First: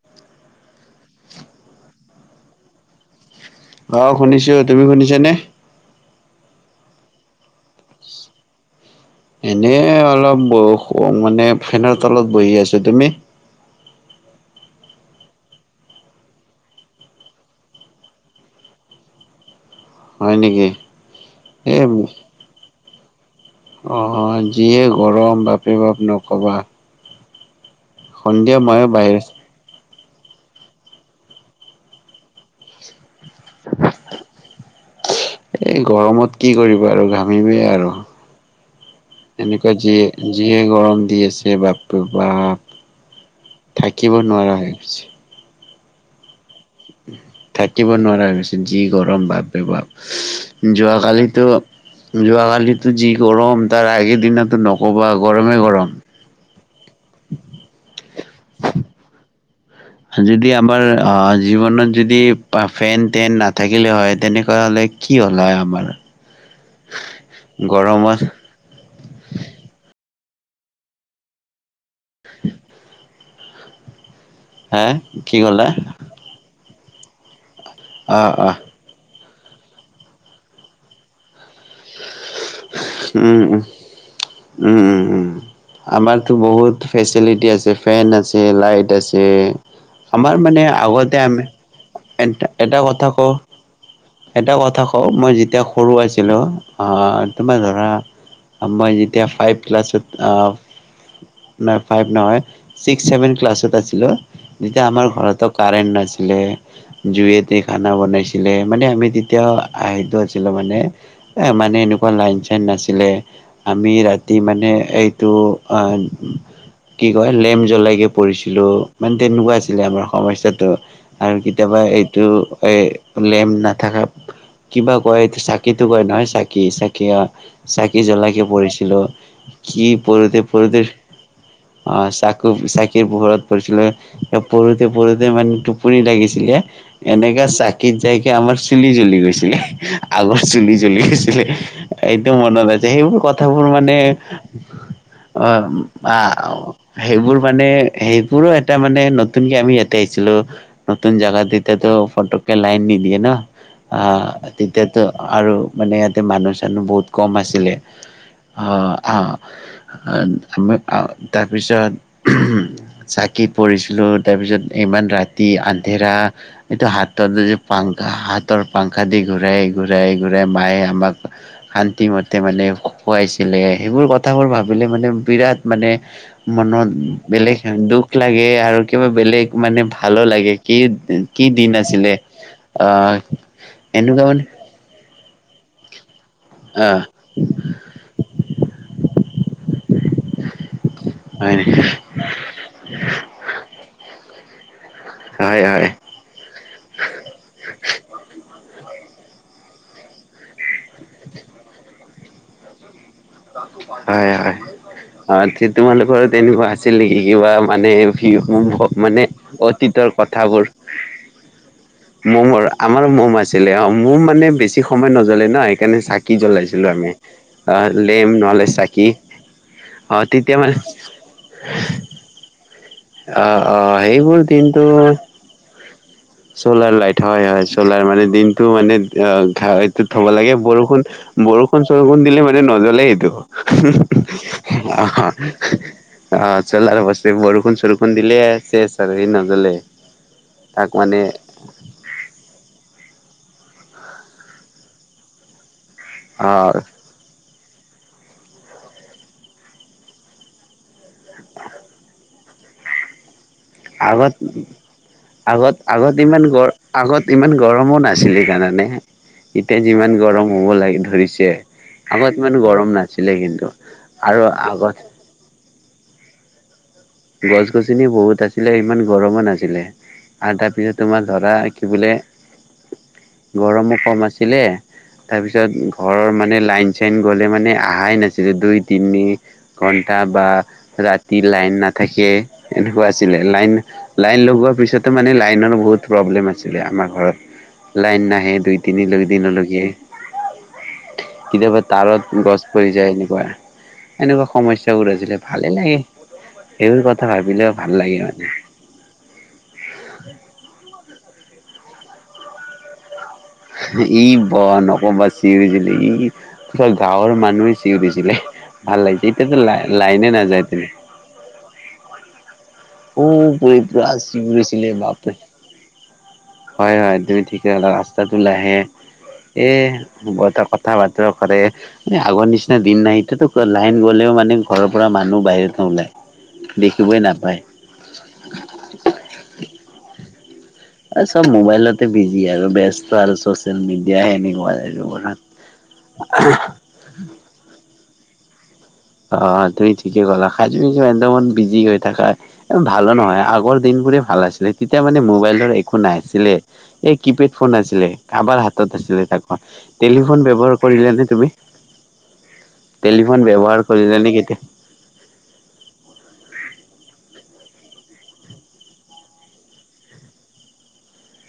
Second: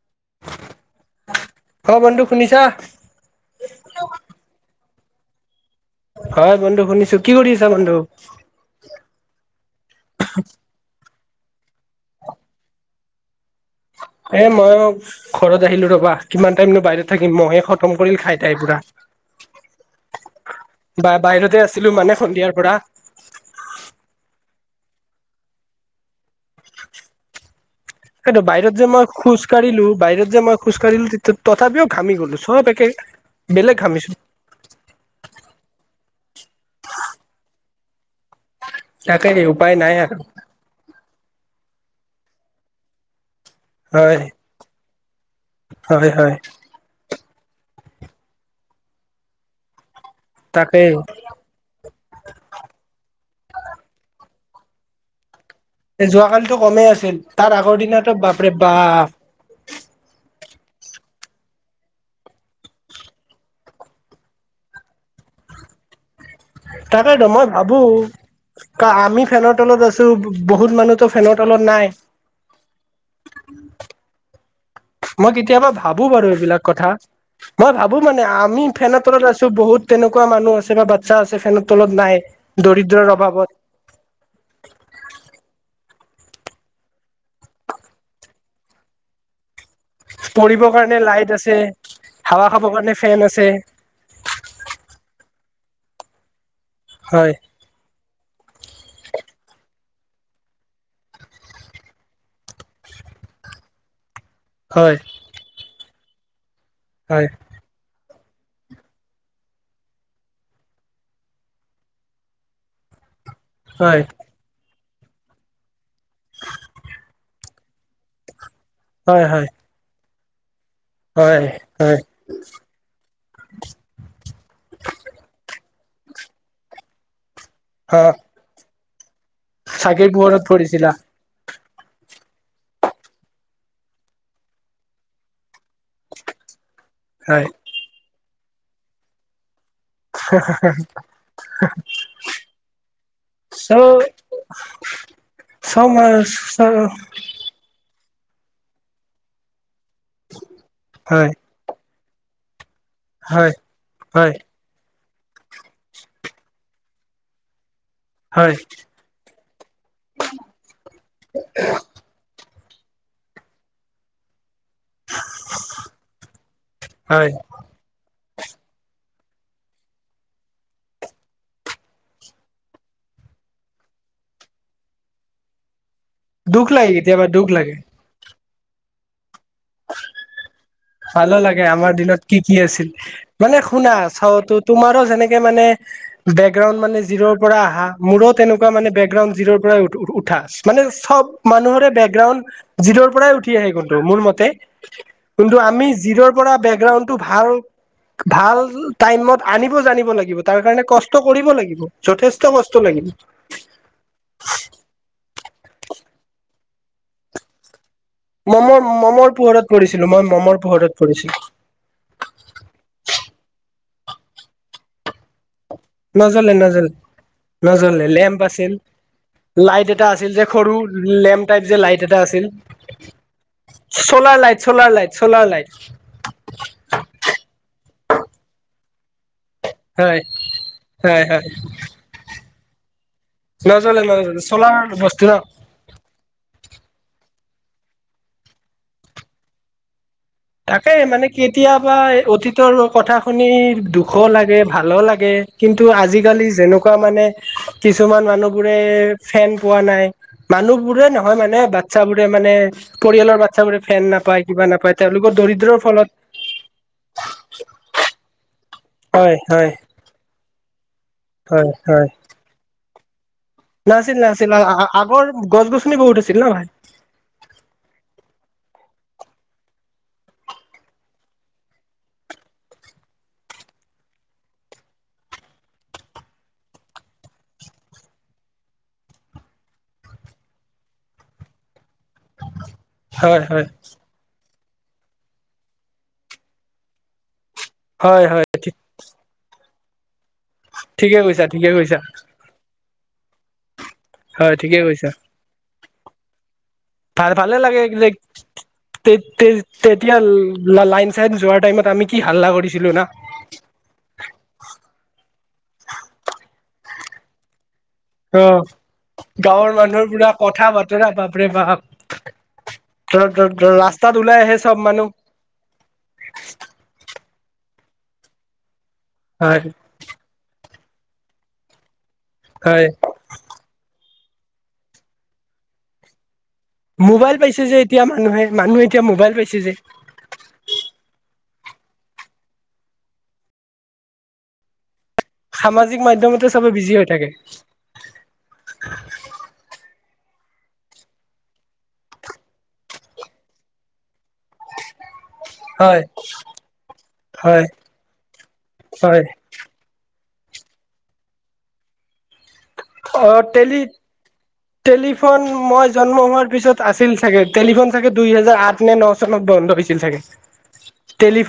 [inaudible] অ বন্ধু শুনিছা অ', শুনিছোঁ, তুমি শুনিছা নে? হয় বন্ধু শুনিছোঁ, কি কৰি আছা বন্ধু? এনেই অলপ মানে বৰষ ফেনৰ তলত বহি আছোঁ, তুমি [inaudible] এ মই ঘৰত আহিলো ৰ'বা কিমান টাইমনো বাহিৰত থাকিম মহে খতম কৰিল খাই তাই পুৰা। হয় নেকি? বা বাহিৰতে এই আছিলোঁ মানে সন্ধিয়াৰ পৰা। অ', যিয়ে গৰম বাপে বাপ নক'বা। সেইটো সন্ধিয়া বাহিৰত ময়ো যে মই খোজ কঢ়িলো বাহিৰত যে মই খোজ কঢ়িলো তথাপিও ঘামি গ'লো চব একে বেলেগ ঘামিছো। [inaudible] এই গৰমত কি কৰিবা আৰু ঘামিমে আৰু। তাকে উপায় এনেকুৱা নাই যিয়ে, আৰু যিয়ে গৰম দি আছে। সেই বাপে বাপ থাকিব হয় নোৱাৰা হৈ গৈছে। হয়, হয়। থাকিব নোৱাৰা হৈছে যি গৰম বাপৰে বাপ। তাকেই যোৱাকালিটৌ যোৱাকালিতটো যি গৰম তাৰ আগে দিনত নক'বা গৰম এ যোৱাকালিটো কমেই আছিল তাৰ আগৰ দিনাটো বাপৰে বাপ। যদি আমাৰ অ', জীৱনত যদি ফেন টেন নাথাকিলে হয় তেনেকুৱা হ'লে কি হ'লা হয় আমাৰ। তাকেইটো মই ভাবো গৰমত কা আমি ফেনৰ তলত আছ টো বহুত মানুহটো ফেনৰ তলত নাই। হা মই কি ক'লা কেতিয়াবা ভাবো বাৰু এইবিলাক কথা। মই ভাবো অ মানে অ আমি ফেনৰ তলত আছোঁ বহুত তেনেকুৱা মানুহ আছে বাচ্চা আছে ফেনত তলত নাই দৰিদ্ৰৰ উম উম অভাৱত। আমাৰটো বহুত ফেচিলিটি আছে, ফেন আছে, লাইট আছে। আমাৰ মানে পঢ়িবৰ কাৰণে আগতে লাইট আমি, আছে। এট হাৱা খাবৰ এটা কাৰণে কথা ফেন কওঁ। আছে এটা কথা কওঁ, মই যেতিয়া সৰু আছিলো অহ, হয় তোমাৰ ধৰা আম্মা যেতিয়া ফাইভ ক্লাছত অ' নাই ফাইভ নহয়, চিক্সছেভেন ক্লাছত আছিলো। যেতিয়া হয় আমাৰ ঘৰটো কাৰেণ্ট নাছিলে, হয় জুইতে খানা বনাইছ ছিলে মানে আমি তেতিয়া আহিদ আছিলো মানে এ মানে এনেকুৱা লাইন চাইন নাছিলে। আমি হয়। ৰাতি মানে এইটো অ', কি কয় লেম্প জ্বলাইকে পঢ়িছিলোঁ, মানে হয় হয় তেনেকুৱা আছিলে আমাৰ সমস্যাটো। আৰু হয় কেতিয়াবা হয় এইটো এ লেম্প নাথাকা কিবা কয় এই চাক কিটো কয় নহয় চাকি, চাকি অ', চাকি অ জ্বলাইকে পঢ়িছিলোঁ। কি চাকিৰ পঢ়োতে পোহৰত পঢ়োতে পৰিছিলা অ', চাকু চাকিৰ পোহৰত পঢ়িছিলোঁ, এ পঢ়োতে, পঢ়োতে মানে টোপনি লাগিছিলে। এনেকা হয়। চাকিত যায়কে আমাৰ চুলি জ্বলি গৈছিলে, আগৰ চুলি জ্বলি গৈছিল। এইটো মনত আছে সেইবোৰ কথাবোৰ চ' মানে চ' মই অ' সেইবোৰ মানে সেইবোৰো এটা মানে নতুনকে আমি ইয়াতে আহিছিলো নতুন হয় জেগাত এতিয়া ফটকে লাইন নিদিয়ে ন, হয় আহ হয় তেতিয়াতো আৰু মানে এ মানুহ চানুহ বহুত কম আছিলে হয় আহ আহ আমি তাৰপিছত চাকিত পঢ়িছিলো, তাৰপিছত ইমান ৰাতি আন্ধেৰা এইটো হাতৰ হয় যে পাংখা হাত ৰ পাংখা দি ঘূৰাই ঘূৰাই ঘূৰাই মায়ে আমাক শান্তি মতে মানে খুৱাইছিলে সেইবোৰ কথাবোৰ ভাবিলে মানে বিৰাট মানে দুখ মনত লাগে কেতিয়াবা দুখ বেলেগ লাগে। দুখ লাগে আৰু কিবা বেলেগ মানে ভালো লাগে। কি ভালো কি লাগে দিন আমাৰ আছিলে দিনত কি কি আছিল। আহ মানে শুনা এনেকুৱা মানে চাওতো তোমাৰো যেনেকে কে বেকগ্ৰাউণ্ড আহ মানে জিৰ'ৰ পৰা আহা মোৰো তেনেকুৱা মানে বেকগ্ৰাউণ্ড জিৰ'ৰ পৰা উঠা। মানে সব হয় মানুহৰে বেকগ্ৰাউণ্ড জিৰ'ৰ পৰাই উঠি আহে কিন্তু মোৰ মতে। কিন্তু হয়। আমি জিৰ'ৰ পৰা বেকগ্ৰাউণ্ডটো ভাল ভাল টাইমট আনি ব জানিব লাগিব, তাৰ কাৰণে কষ্ট কৰিব লাগিব যথেষ্ট কষ্ট লাগিব। হয় হয় অ' ঠিক তোমালোকৰ তেনেকুৱা আছিল নেকি কিবা মানে মমৰ মানে মমৰ পোহৰত পৰিছিলো অতীতৰ মই মমৰ কথাবোৰ। পোহৰত পৰিছিলো ম'মৰ আমাৰ ম'ম আছিলে অ' ম'ম মানে বেছি সময় নজ্বলে ন। এনেই চাকি নজ্বলে নজ্বলে জ্বলাইছিলো আমি। অ' নজ্বলে লেম লেম্প আছিল নহলে চাকি। লাইট এটা অ', আছিল যে তেতিয়া মানে সৰু লেম্প টাইপ যে লাইট এটা আছিল। আহ আহ চলাৰ সেইবোৰ লাইট দিনটো solar light solar light solar light হয় হয় চ'লাৰ মানে দিনটো মানে অ' ঘ এইটোত হয় থব লাগে বৰষুণ হয় হয় বৰষুণ চৰষুণ দিলে মানে নজ্বলে সেইটো। নজলে নজলে চলাৰ বস্তু আহ ন অ' চ'লাৰ বস্তু, বৰষুণ চৰষুণ দিলে চেছ আৰু সি নজ্বলে। তাকে মানে কেতিয়াবা অতীতৰ কথা শুনি দুখো লাগে ভালো লাগে, কিন্তু আজিকালি অ', যেনেকুৱা মানে কিছুমান মানুহ বোৰে ফেন পোৱা নাই, মানুহ বোৰে নহয় মানে বাচ্ছাবোৰে। মানে পৰিয়ালৰ বাচ্ছাবোৰে ফেন আগত নাপায় কিবা নাপায়। তেওঁলোকৰ আগত দৰিদ্ৰৰ ফলত আগত ইমান গৰমো আগত ইমান গৰমো নাছিলে ইকাৰণে। হয় হয় এতিয়া যিমান গৰম হ'ব লাগে ধৰিছে হয় হয় আগত ইমান গৰম নাই। নাছিল নাছিল আগৰ গছ গছনি বহুত আছিল ন ভাই। গছ গছনি বহুত আছিলে ইমান গৰমো নাছিলে। আৰু তাৰপিছত তোমাৰ ধৰা কি বোলে গৰমো ক'ম আছিলে তাৰপিছত ঘৰৰ মানে লাইন চাইন গ'লে মানে অহাই নাছিলে দুই তিনি ঘণ্টা। ই বা ৰাতি লাইন নাথাকে এনেকুৱা আছিলে হয় হয় লাইন লাইন লগোৱা তাৰপিছতো মানে লাইনৰ বহুত প্ৰব্লেম আছিলে আমাৰ ঘৰত। হয় লাইন হয় নাহে দুই তিনি দিনলৈকিয়। ঠিকে কৈছা ঠিকে কেতিয়াবা কৈছা তাৰত গছ পৰি যায় এনেকুৱা। এনেকুৱা হয় ঠিকে সমস্যাবোৰ আজিলে, ভালে লাগে। সেইবোৰ ভা কথা ভাল ভাল ভাবিলেও লাগে তে মানে তে তে তেতিয়া লাইট যোৱা টাইমত আমি কি হাল্লা কৰিছিলো না। ই ব ন অকব চিছিল নে গাঁৱৰ মানুহে চিঞছিলে অ ভাল লাগিছে, এতিয়াতো গাঁৱৰ লা মানুহৰ লাইনে পুৰা কথা নাযায়টো। বতৰা বাপৰে বাপ অ' বুলি পুৰা ৰাস্তাত ওলাই আহে চব চিঞৰিছিলে মানুহ বাপৰে। হয় হয় তুমি ঠিক ৰাস্তাত ওলাই হয় আহে কিবা এটা কথা বতৰা কৰে এই আগৰ নিচিনা হয় দিন নাই, এতিয়াতো লাইন গ'লেও মানে ঘৰৰ পৰা মানুহ বাহিৰ নোলায়। দেখিবই মোবাইল নাপায়। পাইছে যে এতিয়া মানুহে মানুহে এতিয়া মোবাইল লইছে যে। চ'ব মোবাইলতে বিজি আৰু ব্যস্ত আৰু চচিয়েল মিডিয়া এনেকুৱা। সামাজিক মাধ্যমতে চবে বিজি হৈ থাকে। অ' তুমি ঠিকে ক'লা [unintelligible] বিজি হৈ থাকা ভালো নহয় আগৰ দিন। বোৰে ভাল আছিলে তেতিয়া মানে। মোবাইল একো হয় নাছিলে এই কি পেড হয় ফোন আছিলে কাৰবাৰ হাতত হয় আছিলে তাকো টেলি টেলিফোন ব্যৱহাৰ কৰিছানে তুমি? টেলিফোন অ' ব্যৱহাৰ টেলি কৰিলা নে কেতিয়া টেলিফোন মই জন্ম হোৱাৰ পিছত আছিল চাগে টেলিফোন দুই হাজাৰ আঠ নে ন চনত বন্ধ হৈছিল চাগে। টেলি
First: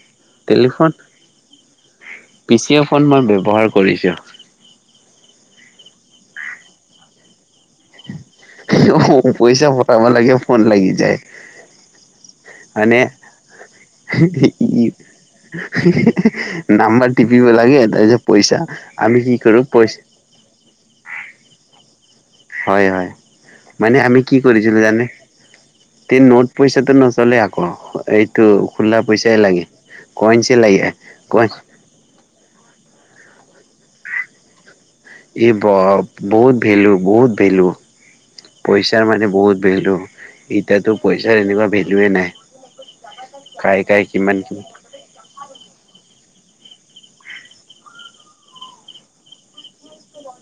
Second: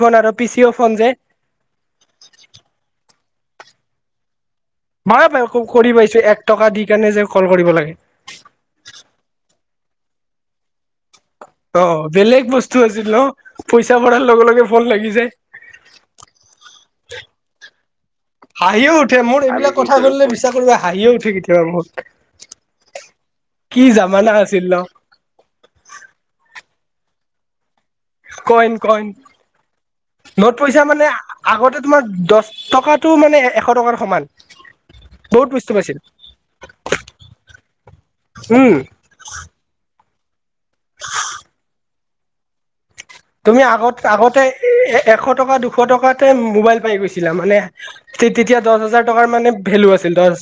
টেলিফোন পিচিঅ'ফোন মই ব্যৱহাৰ কৰিছো। ময়ো ব্যৱ কৰি পাইছো এক টকা দি কেনে যে কল কৰিব লাগে অ' পইচা পতাব লাগে ফোন লাগি যায়। অ' বেলেগ বস্তু মানে আছিল ন পইচা ভৰাৰ লগে লগে ই ফোন লাগি যায়। নাম্বাৰ টিপিব লাগে। তাৰপিছত পইচা হাঁহিও উঠে, আমি কি মোৰ কৰো এইবিলাক কথা পইচা শুনিলে বিশ্বাস কৰিবা হাঁহিয়ে উঠে কেতিয়াবা মোৰ। হয়, হয়, কি মানে আমি জামানা কি আছিল ন কৰিছিলো জানে তিন নোট। পইচাটো নচলে আকৌ এইটো কইন খোলা কইন পইচাহে লাগে। নোট কইনছে লাগে পইচা মানে কইন আগতে তোমাৰ দহ টকাটো মানে এশ টকাৰ সমান। বহুত এই বস্তু বা পাইছিল বহুত ভেলু বহুত ভেলু। উম পইচাৰ মানে বহুত ভেলু এতিয়াতো পইচাৰ এনেকুৱা ভেলুৱেই নাই। তুমি কাই কাই আগতে কিমান আগতে এ এশ টকা দুশ টকাত তে মোবাইল পাই গৈছিলা মানে তে তেতিয়া দহ হাজাৰ টকা মানে ভেলু আছিল দচ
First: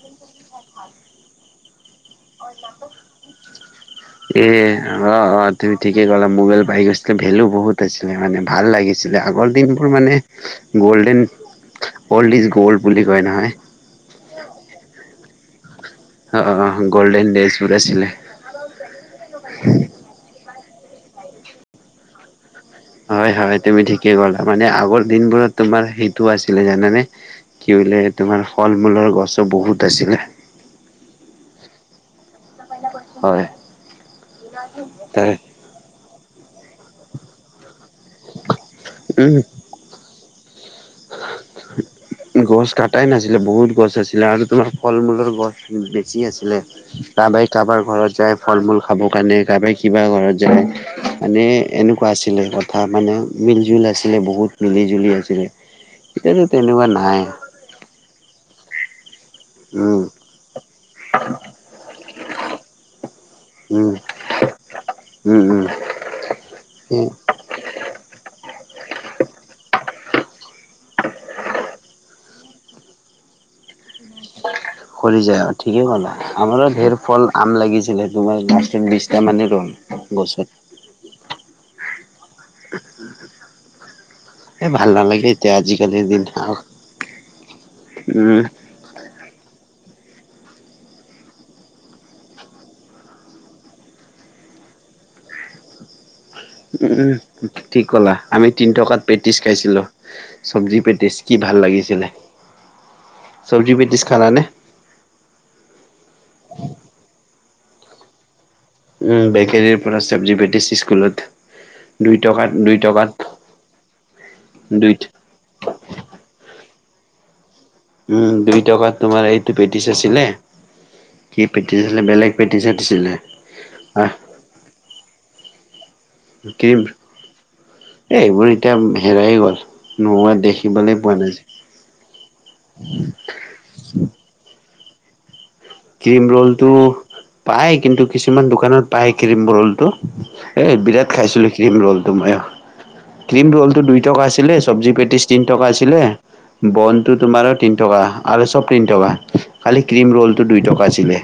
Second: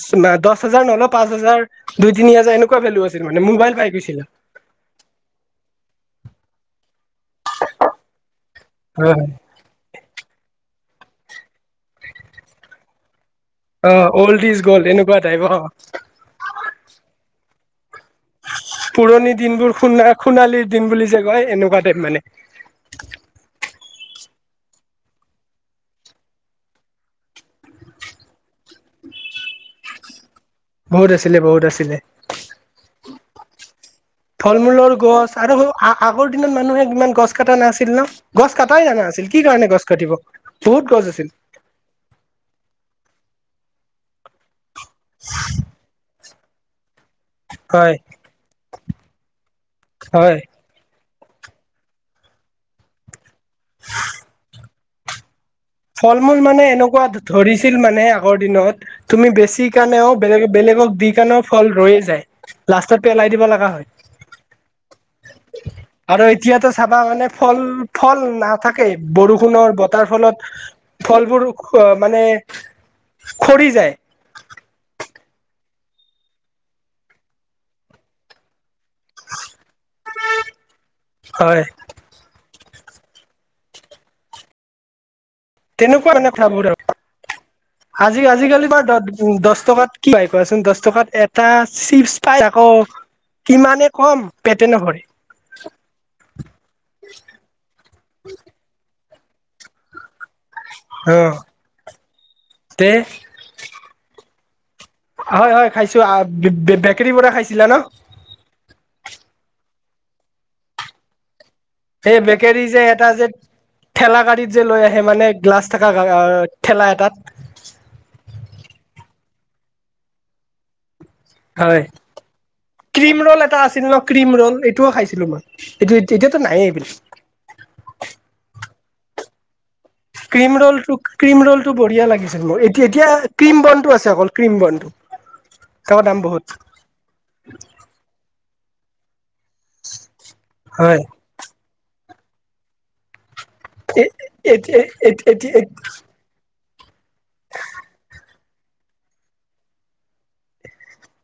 দচ হাজাৰ নহ'লেও পাঁচ হাজাৰ দুই তিনি হাজাৰ এনেকুৱা ভেলু আছিল মানে মোবলাই পাই। গৈছিলা এ অ' অ' তুমি ঠিকেই ক'লা মোবাইল পাই গৈছিল। ভেলু বহুত আছিলে মানে ভাল লাগিছিলে হয় আগৰ দিনবোৰ মানে গ'ল্ডেন অল্ড ইজ গ'ল্ড বুলি কয় নহয়। অ' অল্ড ইজ গ'ল্ড এনেকুৱা টাইপ অ' অ' অ' গ'ল্ডেন ডেজ বোৰ আছিলে। পুৰণি দিনবোৰ সু সোণালীৰ দিন বুলি যে কয় এনেকুৱা টাইপ মানে। হয়, হয়, তুমি ঠিকে ক'লা মানে আগৰ দিনবোৰত তোমাৰ সেইটোও আছিলে জানানে কি। বোলে তোমাৰ ফল মূলৰ গছো বহুত আছিলে। বহুত আছিলে বহুত আছিলে হয়। ফল মূলৰ তাই গছ আৰু আগৰ দিনত মানুহে ইমান গছ কটা নাছিল। ছিল ন গছ কটাই নাছিল উম, কি কাৰণে গছ কাটিব। বহুত গছ আছিল গছ কটাই নাছিলে বহুত গছ আছিলে আৰু তোমাৰ। ফল মূলৰ গছ বেছি আছিলে। কাৰোবাই কাৰোবাৰ হয় ঘৰত যায় ফল মূল খাব কাৰণে কাৰাবাই কিবা ঘৰত হয় যায়। মানে এনেকুৱা আছিলে কথা মানে মিল জুল আছিলে বহুত মিলি জুলি আছিলে। ফল মূল এতিয়াতো মানে তেনেকুৱা এনেকুৱা নাই ধৰিছিল মানে আগৰ দিনত। তুমি বেছি উম, কাণেও বেলেগ বেলেগক দি কাণৰ ফল ৰয়ে যায় লাষ্টত পেলাই দিব লগা হয়। [unintelligible] [unintelligible] উম, আৰু এতিয়াতো চাবা উম। মানে ফল ফল নাথাকে বৰষুণৰ বতৰ তাৰ ফলত ফলবোৰ মানে খৰি যায়। খৰি যায় আৰু ঠিকেই ক'লা আমাৰো ধেৰ ফল আম লাগিছিলে তোমাৰ বিছটা মানে ৰল গছত। হয় এই ভাল নালাগে। এতিয়া আজিকালিৰ তেনেকুৱা দিন এনে খাবোৰ আৰু আজি উম আজিকালি বাৰ দ দহ টকাত কি পাই কোৱাচোন দহ টকাত এটা চিপছ পাই আকৌ। কিমানে কম পেটে নভৰে। উম', উম', ঠিক ক'লা আমি তিনি টকাত পেটিছ খাইছিলোঁ। চব্জি অ পেটিচ কি ভাল লাগিছিলে। তে চব্জি পেটিচ খালানে? হয়। হয়। খাইছো আ, বে-বেকেৰিৰ পৰা খাইছিলা ন'? উম, বেকেৰিৰ পৰা চব্জি পেটিছ স্কুলত। সেই দুই টকাত বেকেৰী দুই যে এটা টকাত যে ঠেলা গাড়ীত যে লৈ দুই আহে মানে গ্লাছ থকা আ ঠেলা এটাত। উম, দুই টকাত তোমাৰ এইটো পেটিছ আছিল। কি পেটিচ হয়। ছিলে বেলেগ পেটিচ দিছিলে ক্ৰীম ৰ'ল এটা আছিল ন আহ। ক্ৰীম ৰ'ল এইটোও খাইছিলো মই এইটো এতিয়াতো নাইয়ে কিম এইবিলাক এ, এইবোৰ এতিয়া ম হেৰায়ে গ'ল। নোহোৱা ক্ৰীম দেখিবলৈ ৰ'লটো পোৱা নাযায় ক্ৰিম ৰ'লটো বঢ়িয়া লাগিছিল মোৰ। এতিয়া এতিয়া ক্ৰীম বনটো আছে অকল ক্ৰীম বনটো। তাৰ দাম ক্ৰীম বহুত ৰ'লটো পায় কিন্তু কিছুমান দোকানত পায়। ক্ৰীম ৰো'লটো এই হয় বিৰাট খাইছিলোঁ ক্ৰীম ৰো'লটো মইও। ক্ৰীম ৰ'লটো দুই এ টকা আছিলে চব্জি পেটিছ তিনি টকা আছিলে। বনটো তোমাৰ তিনি টকা আৰু চব তিনি টকা খালি ক্ৰীম ৰল তো দুই টকা আছিলে।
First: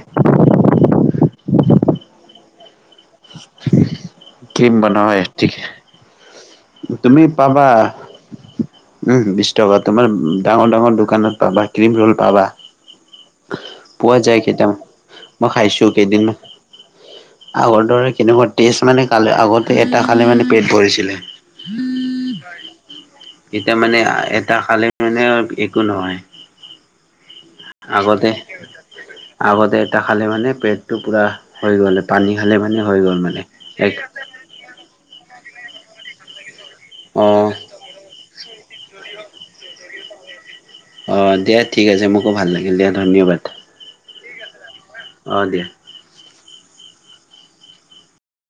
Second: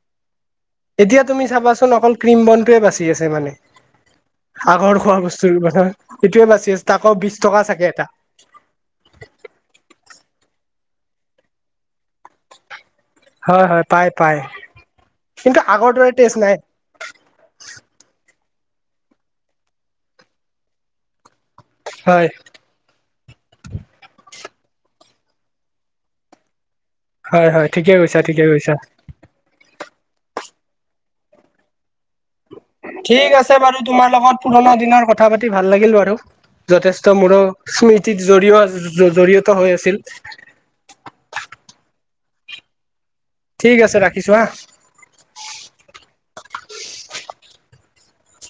এতিয়া তুমি চাবাচোন অকল ক্ৰীম বনটোৱে বাছে আছে মানে, ক্ৰীম আগৰ খোৱা বনাই ঠিক বস্তুৰ এটোৱে তুমি পাবা উম, বিশ টকা তোমাৰ ডাঙৰ ডাঙৰ দোকানত পাবা ক্ৰীম ৰোল পাবা। হয় হয় পাই পোৱা পাই যায় কেইটাম মই কিন্তু খাইছো আগৰ দৰে কেইদিন। টেষ্ট নাই আগৰ দৰে কেনেুৱ তেছ মানে কাল আগতে এটা খালি মানে পেট ভৰিছিলে। হয় এতিয়া মানে আ, এটা খালে মানে একো নহয়। হয় হয় ঠিকে কৈছা আগতে ঠিকে কৈছা আগতে এটা খালে মানে পেটটো পুৰা হৈ গ'লে। ঠিক আছে বাৰু তোমাৰ লগত পুৰণা দিনৰ কথা পাতি ভাল লাগিল বাৰু যথেষ্ট অ মোৰ ও, স্মৃতিৰ জৰিয়-জৰিয়ত ত হৈ আছিল। অ' দিয়া ঠিক আছে মোকো ভাল লাগিল দিয়া। ধন্যবাদ ঠিক আছে, ৰাখিছো হা। অ' দিয়া।